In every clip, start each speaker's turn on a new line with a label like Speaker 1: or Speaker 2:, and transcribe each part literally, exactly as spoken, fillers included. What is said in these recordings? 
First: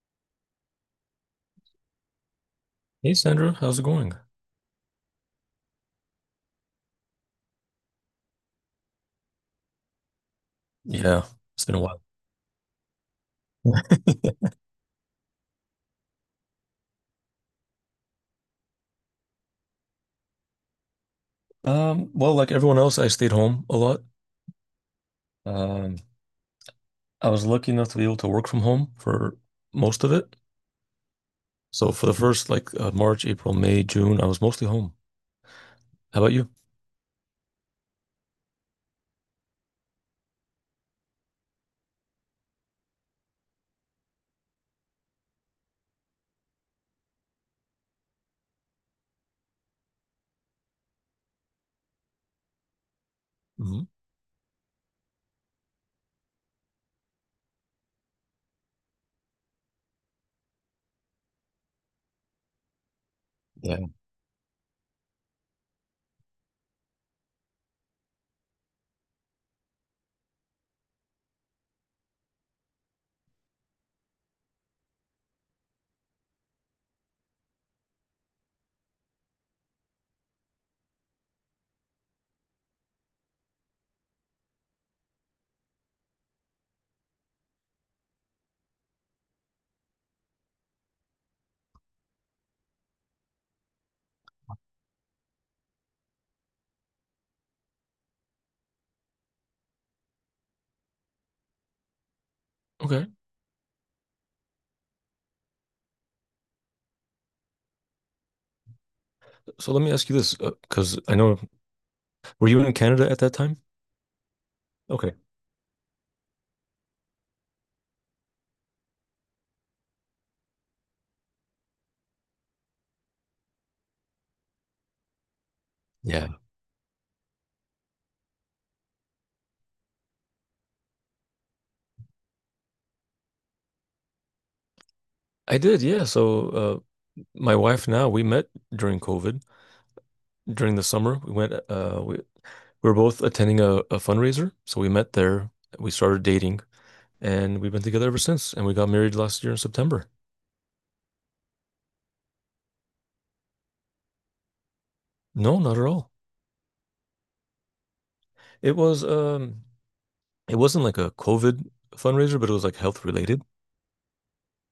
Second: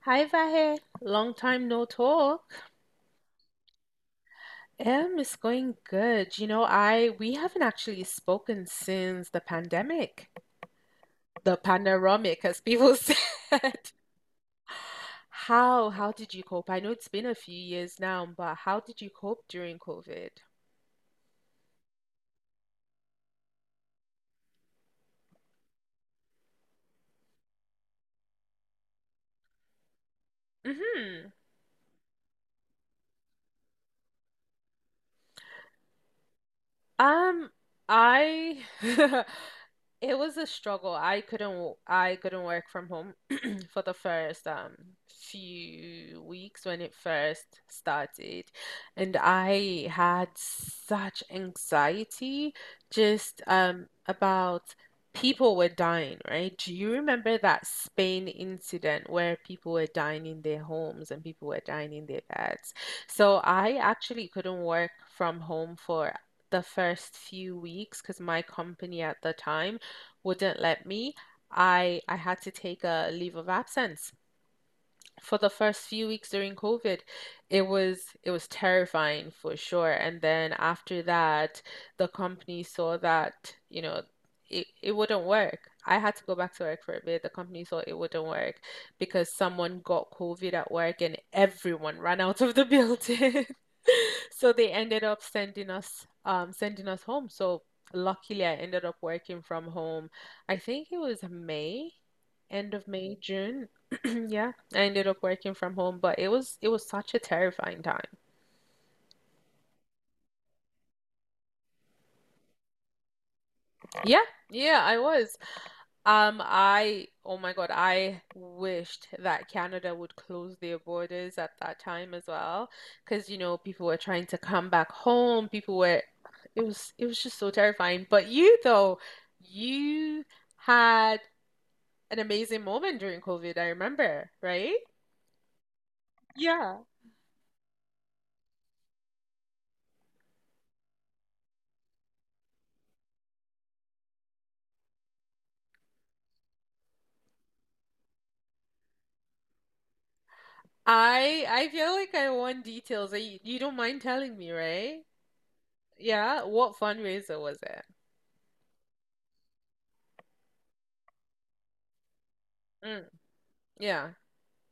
Speaker 1: Hi, Vahe. Long time no talk.
Speaker 2: Hey Sandra, how's it going?
Speaker 1: Um, it's going good. You know, I we haven't actually spoken since the pandemic,
Speaker 2: Yeah,
Speaker 1: the
Speaker 2: it's been a while.
Speaker 1: panoramic, as people said. How how did you cope? I know it's been a few years now, but how did you cope during COVID?
Speaker 2: Um, well, like everyone else, I stayed home a lot. Um, I was lucky enough to be able to work from home for most of it.
Speaker 1: Mm-hmm.
Speaker 2: So for the first like uh, March, April, May, June, I was mostly home. How about
Speaker 1: Um, I It was a struggle. I couldn't w- I couldn't work from home for the first um few weeks when it first started. And I had such anxiety just
Speaker 2: you?
Speaker 1: um about people were dying, right? Do you remember that Spain incident where people were dying in their homes and people were dying in their beds? So I
Speaker 2: Yeah.
Speaker 1: actually couldn't work from home for the first few weeks because my company at the time wouldn't let me. I I had to take a leave of absence for the first few weeks during COVID. It was it was terrifying for sure. And then after that, the company saw that, you know, it, it wouldn't work. I had to go back to work for a bit. The company thought it wouldn't work because someone got COVID at work and everyone ran out of the building. So they ended up sending us um sending us home. So luckily I ended up working from home. I think it was May, end of
Speaker 2: Okay.
Speaker 1: May, June. Yeah. I ended up working from home, but it was it was such a terrifying time.
Speaker 2: So let me ask you this, because I know, were you in Canada at that time?
Speaker 1: Yeah, yeah, I
Speaker 2: Okay.
Speaker 1: was. Um, I, oh my God, I wished that Canada would close their borders at that time as well, because you know people were trying to come back home. People were,
Speaker 2: Yeah.
Speaker 1: it was it was just so terrifying. But you though, you had an amazing moment during COVID. I remember, right?
Speaker 2: I did, yeah. So
Speaker 1: Yeah.
Speaker 2: uh, my wife now, we met during COVID, during the summer. We went, uh, we, we were both attending a, a fundraiser. So we met there. We started dating and we've been together ever since. And we got married last year in September.
Speaker 1: I I feel like I want details. You, you don't mind telling me, right?
Speaker 2: No, not at all.
Speaker 1: Yeah, what fundraiser was it?
Speaker 2: It was, um, it wasn't like a COVID fundraiser, but it was like health
Speaker 1: Mm,
Speaker 2: related.
Speaker 1: yeah.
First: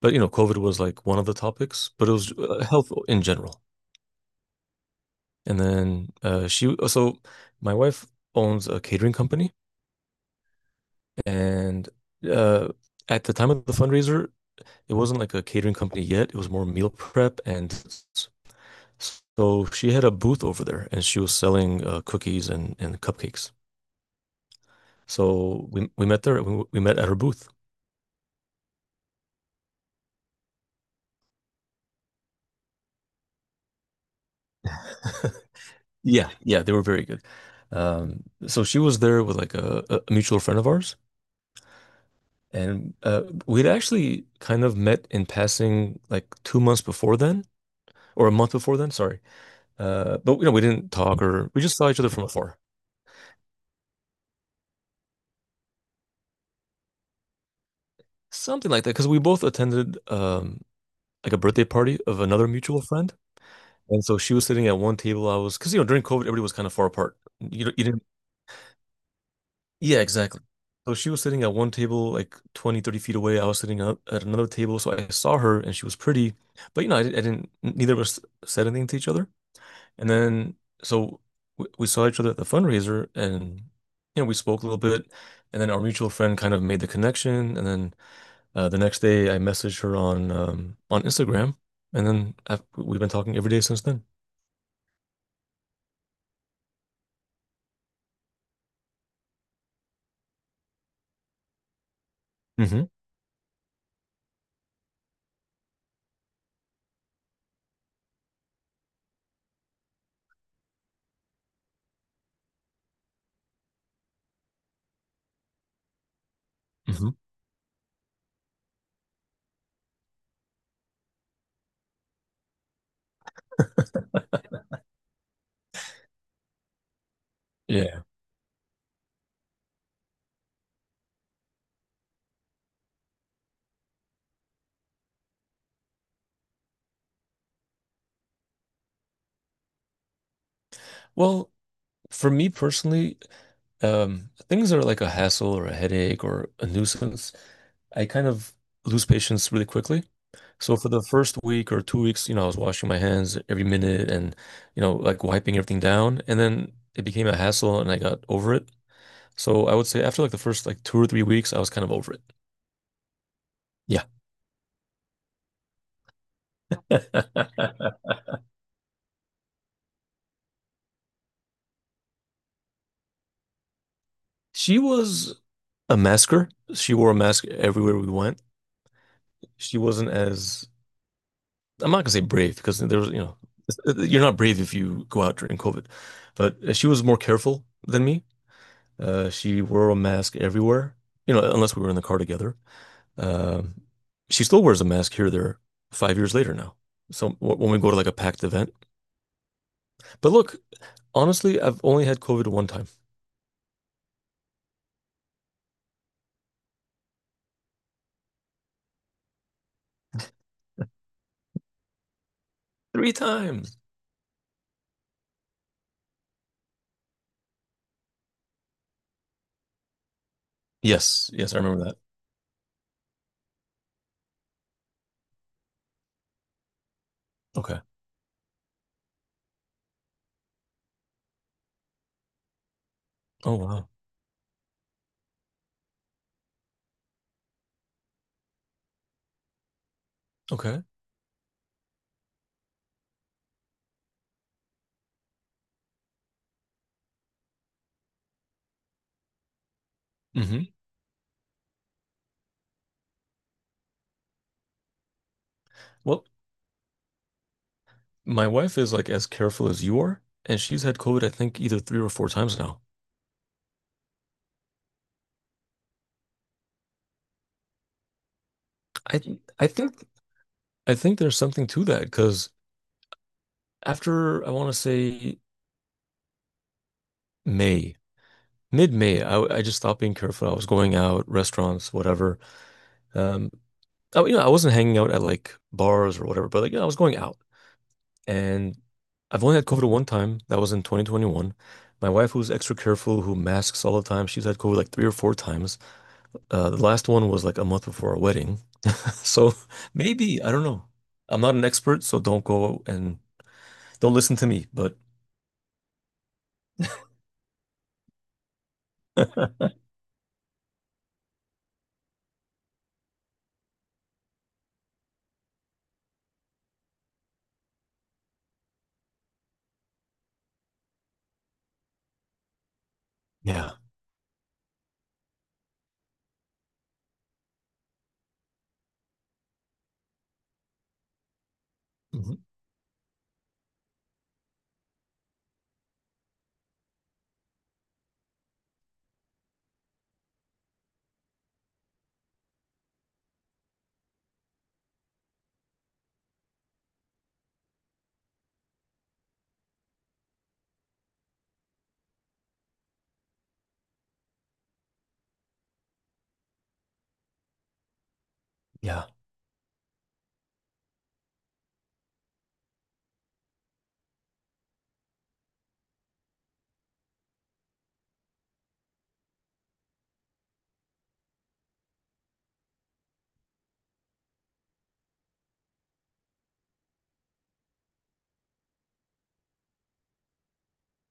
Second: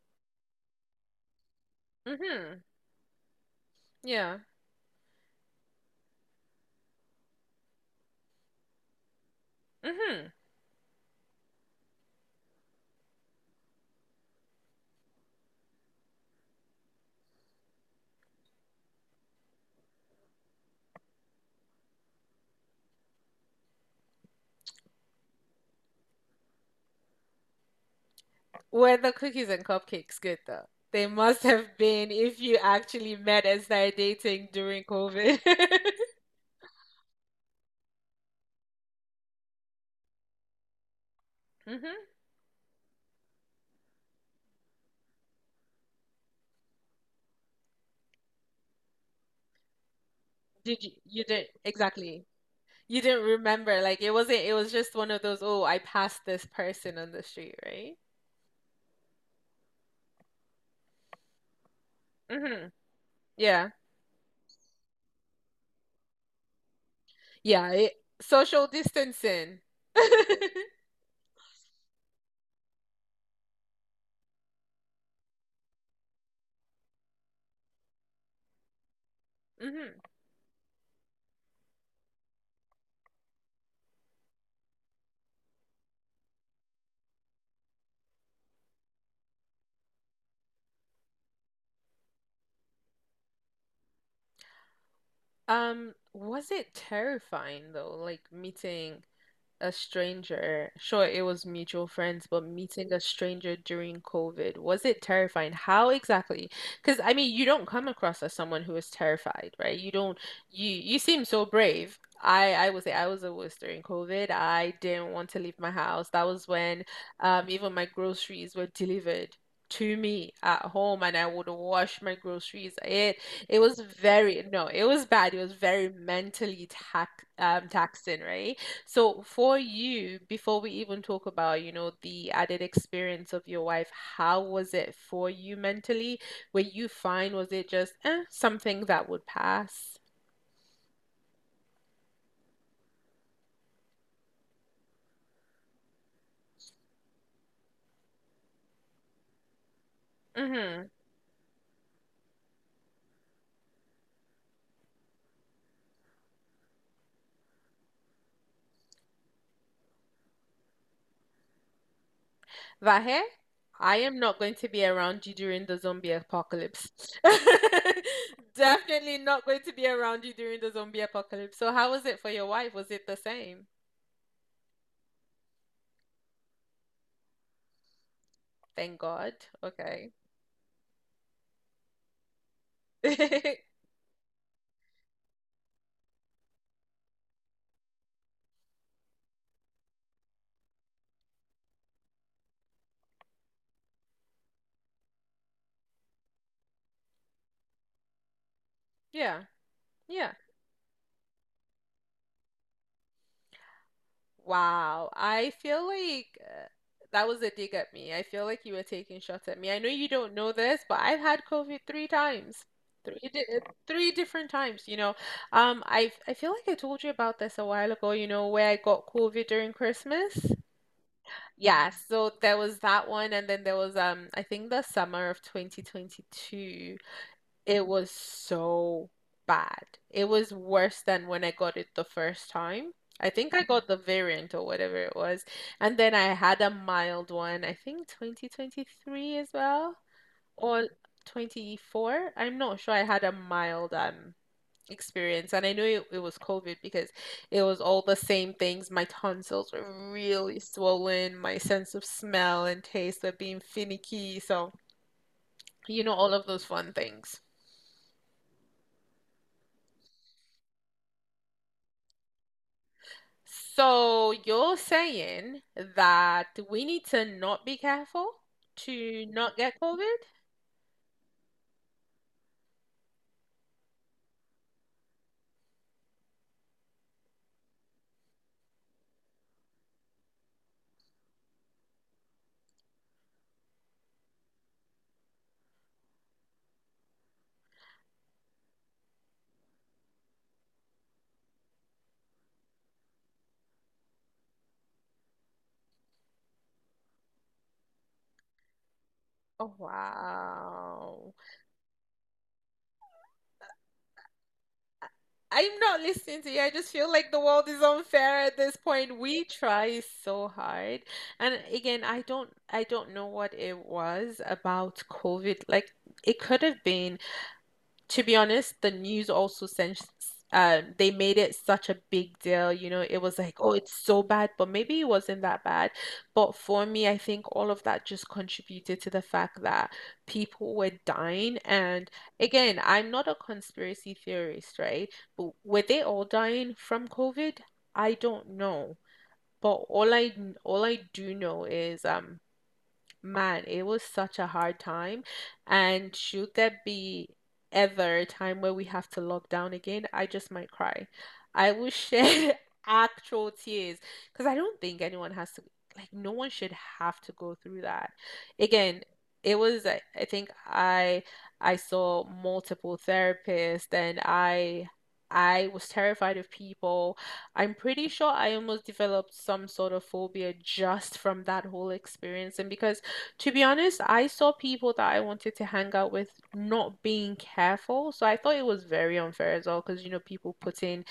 Speaker 2: But you know, COVID was like one of the topics, but it was
Speaker 1: Mm-hmm.
Speaker 2: uh, health in general.
Speaker 1: Yeah.
Speaker 2: And then uh she oh, so my wife owns a catering company
Speaker 1: Mm-hmm.
Speaker 2: and uh at the time of the fundraiser it wasn't like a catering company yet. It was more meal prep and s- so she had a booth over there and she was selling uh, cookies and and cupcakes. So we we met there. We, we met at her booth.
Speaker 1: Were the cookies and cupcakes good though? They must have been if you actually met and started dating during COVID.
Speaker 2: Yeah, yeah, they were very good. Um so she was there with like a, a mutual friend of ours,
Speaker 1: Mm-hmm.
Speaker 2: and uh we'd actually kind of met in passing like two months before then, or a month before then, sorry. Uh, but you know, we
Speaker 1: Did you
Speaker 2: didn't talk,
Speaker 1: you didn't
Speaker 2: or we just saw each other from
Speaker 1: exactly.
Speaker 2: afar,
Speaker 1: You didn't remember. Like it wasn't it was just one of those, oh, I passed this person on the street, right?
Speaker 2: something like that. Because we both attended um, like a birthday party of another
Speaker 1: Mm-hmm.
Speaker 2: mutual friend,
Speaker 1: Yeah.
Speaker 2: and so she was sitting at one table. I was, because you know during COVID everybody was kind of far apart.
Speaker 1: Yeah,
Speaker 2: You, you
Speaker 1: it,
Speaker 2: didn't,
Speaker 1: social distancing.
Speaker 2: yeah, exactly. So she was sitting at one table like twenty thirty feet away. I was sitting up at another table, so I saw her and she was pretty, but you know I, I didn't. Neither of us said anything to each other.
Speaker 1: Mm-hmm.
Speaker 2: And then so we, we saw each other at the fundraiser, and you know we spoke a little bit, and then our mutual friend kind of made the connection, and then uh, the next day I messaged her on um, on Instagram, and then I've, we've been talking every day since then.
Speaker 1: Um, was it terrifying though, like meeting a stranger? Sure, it was mutual friends, but
Speaker 2: Hmm.
Speaker 1: meeting a stranger during COVID, was it terrifying? How exactly? Because I mean, you don't come across as someone who is terrified, right? You don't you you seem so brave. I I would say I was the worst during COVID. I didn't want to leave my house. That was when
Speaker 2: Hmm.
Speaker 1: um even my groceries were delivered to me at home, and I would wash my groceries. It it was very, no, it was bad. It was very mentally tax um
Speaker 2: Yeah.
Speaker 1: taxing, right? So for you, before we even talk about, you know, the added experience of your wife, how was it for you mentally? Were you fine? Was it just eh, something that would pass?
Speaker 2: Well, for me personally, Um, things are like a hassle or a headache or a nuisance. I kind of lose patience really quickly. So
Speaker 1: Mm-hmm.
Speaker 2: for the first week or two weeks, you know, I was washing my hands every minute and, you know, like wiping everything down. And then it became a hassle and I got over it. So I would say after like the first like two or three weeks, I was kind of over it.
Speaker 1: Vahe, I
Speaker 2: Yeah.
Speaker 1: am not going to be around you during the zombie apocalypse. Definitely not going to be around you during the zombie apocalypse. So how was it for your wife? Was it the same?
Speaker 2: She was a masker. She wore a mask everywhere we went.
Speaker 1: Thank God.
Speaker 2: She wasn't
Speaker 1: Okay.
Speaker 2: as I'm not gonna say brave, because there was, you know, you're not brave if you go out during COVID, but uh, she was more careful than me. Uh, she wore a mask everywhere, you know, unless we were in the car together. Um, she still wears a mask here, or there, five years later now. So when we go to like a packed event,
Speaker 1: Yeah.
Speaker 2: but
Speaker 1: Yeah.
Speaker 2: look, honestly, I've only had COVID one time.
Speaker 1: Wow, I feel like uh, that was a dig at me. I feel like you were taking shots at me. I know you don't know this, but I've had COVID three times.
Speaker 2: Three
Speaker 1: Three di uh,
Speaker 2: times.
Speaker 1: three different times, you know. Um, I I feel like I told you about this a while ago, you know, where I got COVID during Christmas.
Speaker 2: Yes, yes, I remember
Speaker 1: Yeah,
Speaker 2: that.
Speaker 1: so there was that one and then there was um I think the summer of twenty twenty-two.
Speaker 2: Okay.
Speaker 1: It was so bad. It was worse than when I got it the first time. I think
Speaker 2: Oh
Speaker 1: I got
Speaker 2: wow.
Speaker 1: the variant or whatever it was. And then I had a mild one, I think twenty twenty-three as well,
Speaker 2: Okay.
Speaker 1: or twenty-four. I'm not sure. I had a mild um experience. And I knew it, it was COVID because it was all the same things. My tonsils were really
Speaker 2: hmm
Speaker 1: swollen. My sense of smell and taste were being finicky. So, you know,
Speaker 2: Well,
Speaker 1: all of those fun things.
Speaker 2: my wife is like as careful as you are, and she's had COVID, I think, either three or four times now.
Speaker 1: So you're saying that we need to not be careful
Speaker 2: I
Speaker 1: to
Speaker 2: th-
Speaker 1: not
Speaker 2: I
Speaker 1: get
Speaker 2: think
Speaker 1: COVID?
Speaker 2: I think there's something to that, because after I want to say May, mid-May, I I just stopped being careful. I was going out, restaurants, whatever. Um, I, you know, I wasn't hanging out at like bars or whatever, but like you I was going out, and I've only had COVID one time. That was in twenty twenty-one. My wife, who's extra careful, who masks all the time, she's had COVID like three or four times. Uh, the last one was like a month before our wedding, so
Speaker 1: Oh,
Speaker 2: maybe I don't know.
Speaker 1: wow.
Speaker 2: I'm not an expert, so don't go and don't listen to me, but.
Speaker 1: I'm not listening to you. I just feel like the world is unfair at this point. We try so hard. And again, I don't I don't know what it was about COVID. Like it could have been, to be honest, the news also sent, um, they made it such a big deal. You know, it was like, oh,
Speaker 2: Yeah.
Speaker 1: it's so bad, but maybe it wasn't that bad. But for me, I think all of that just contributed to the fact that people were dying. And
Speaker 2: Mhm.
Speaker 1: again, I'm not a conspiracy theorist, right? But were they all dying from COVID? I don't know. But all I all I do know is, um man, it was such a hard time. And should there be ever a time where we have to lock down again, I just might cry. I will shed actual tears because I don't think anyone has to, like, no one should have to go through that. Again,
Speaker 2: Yeah.
Speaker 1: it was, I I think I I saw multiple therapists, and I I was terrified of people. I'm pretty sure I almost developed some sort of phobia just from that whole experience. And because, to be honest, I saw people that I wanted to hang out with not being careful. So I thought it was very unfair as well because, you know, people putting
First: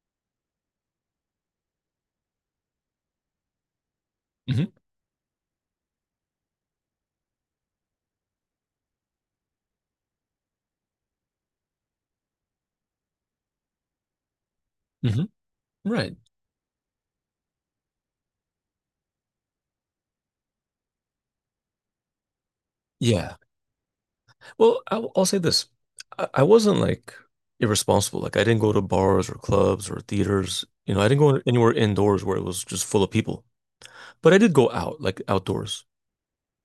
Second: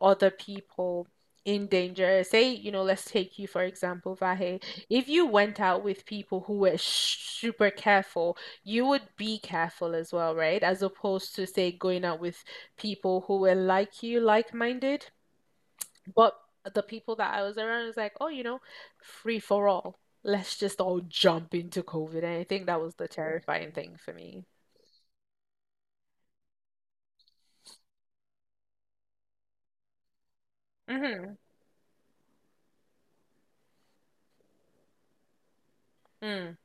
Speaker 1: other people in danger. Say, you know, let's take you for example, Vahe.
Speaker 2: Hmm.
Speaker 1: If you went out with people who were sh super careful, you would be careful as well, right? As opposed to, say, going out with people who were like you, like-minded.
Speaker 2: Hmm. Right.
Speaker 1: But the people that I was around was like, oh, you know, free for all. Let's just all jump into COVID. And I think that was the
Speaker 2: Yeah.
Speaker 1: terrifying thing for me.
Speaker 2: Well, I, will say this. I, I wasn't like irresponsible. Like I didn't go to bars or clubs or theaters. You know, I didn't
Speaker 1: Mm-hmm.
Speaker 2: go anywhere indoors where it was just full of people. But I did go out, like outdoors.
Speaker 1: Mm.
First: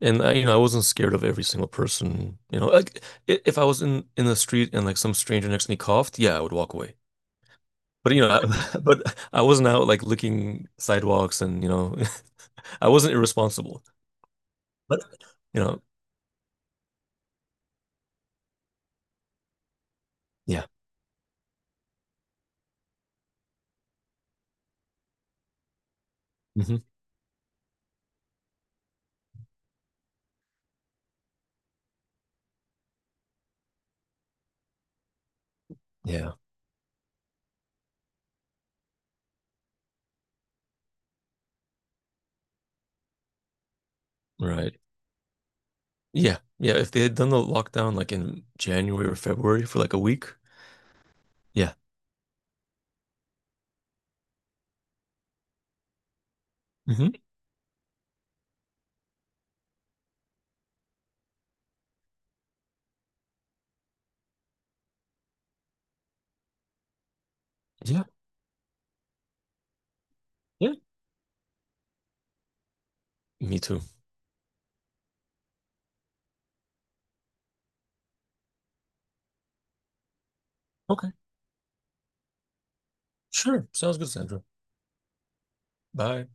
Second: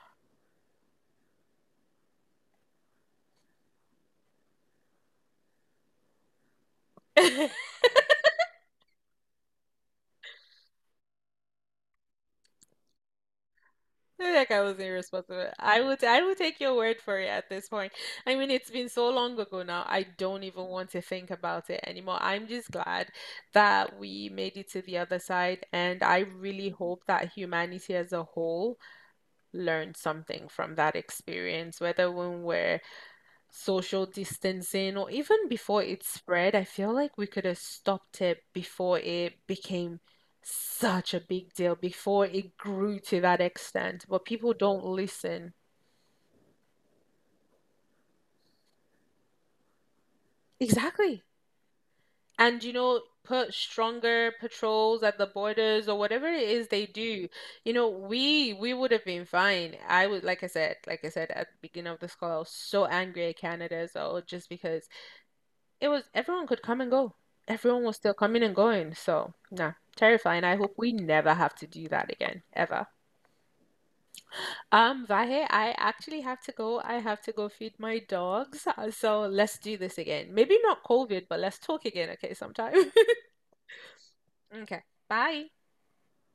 Speaker 2: And I, you know, I wasn't scared of every single person. You know, like i- if I was in in the street and like some stranger next to me coughed, yeah, I would walk away. But you know, I, but I wasn't out like licking sidewalks and you know, I wasn't irresponsible.
Speaker 1: I feel like I was
Speaker 2: But,
Speaker 1: irresponsible.
Speaker 2: you
Speaker 1: I
Speaker 2: know,
Speaker 1: would I would take your word for it at this point. I mean, it's been so long ago now. I don't even
Speaker 2: yeah.
Speaker 1: want to think about it anymore. I'm just glad that we made it to the other side, and I really
Speaker 2: Hmm.
Speaker 1: hope that humanity as a whole learned something from that experience, whether when we're social distancing or even before it
Speaker 2: Yeah,
Speaker 1: spread. I feel like we could have stopped it before it became such a big deal, before it grew to that extent. But people
Speaker 2: right.
Speaker 1: don't listen.
Speaker 2: Yeah, yeah. If they had done the lockdown like in January or February for like a week,
Speaker 1: Exactly.
Speaker 2: yeah.
Speaker 1: And you know, put stronger patrols at the borders or whatever it is they
Speaker 2: Hmm.
Speaker 1: do. You know, we we would have been fine. I would, like I said, like I said at the beginning of this call, I was so angry at Canada as well, just because it was everyone could come and go. Everyone was
Speaker 2: Yeah,
Speaker 1: still coming and going. So, nah, terrifying. I
Speaker 2: yeah.
Speaker 1: hope we never have to do that again, ever.
Speaker 2: Me too.
Speaker 1: Um, Vahe, I actually have to go. I have to go feed my dogs. Uh, So let's do this again. Maybe not
Speaker 2: Okay,
Speaker 1: COVID, but let's talk again, okay, sometime.
Speaker 2: sure. Sounds good, Sandra.
Speaker 1: Okay, bye.
Speaker 2: Bye.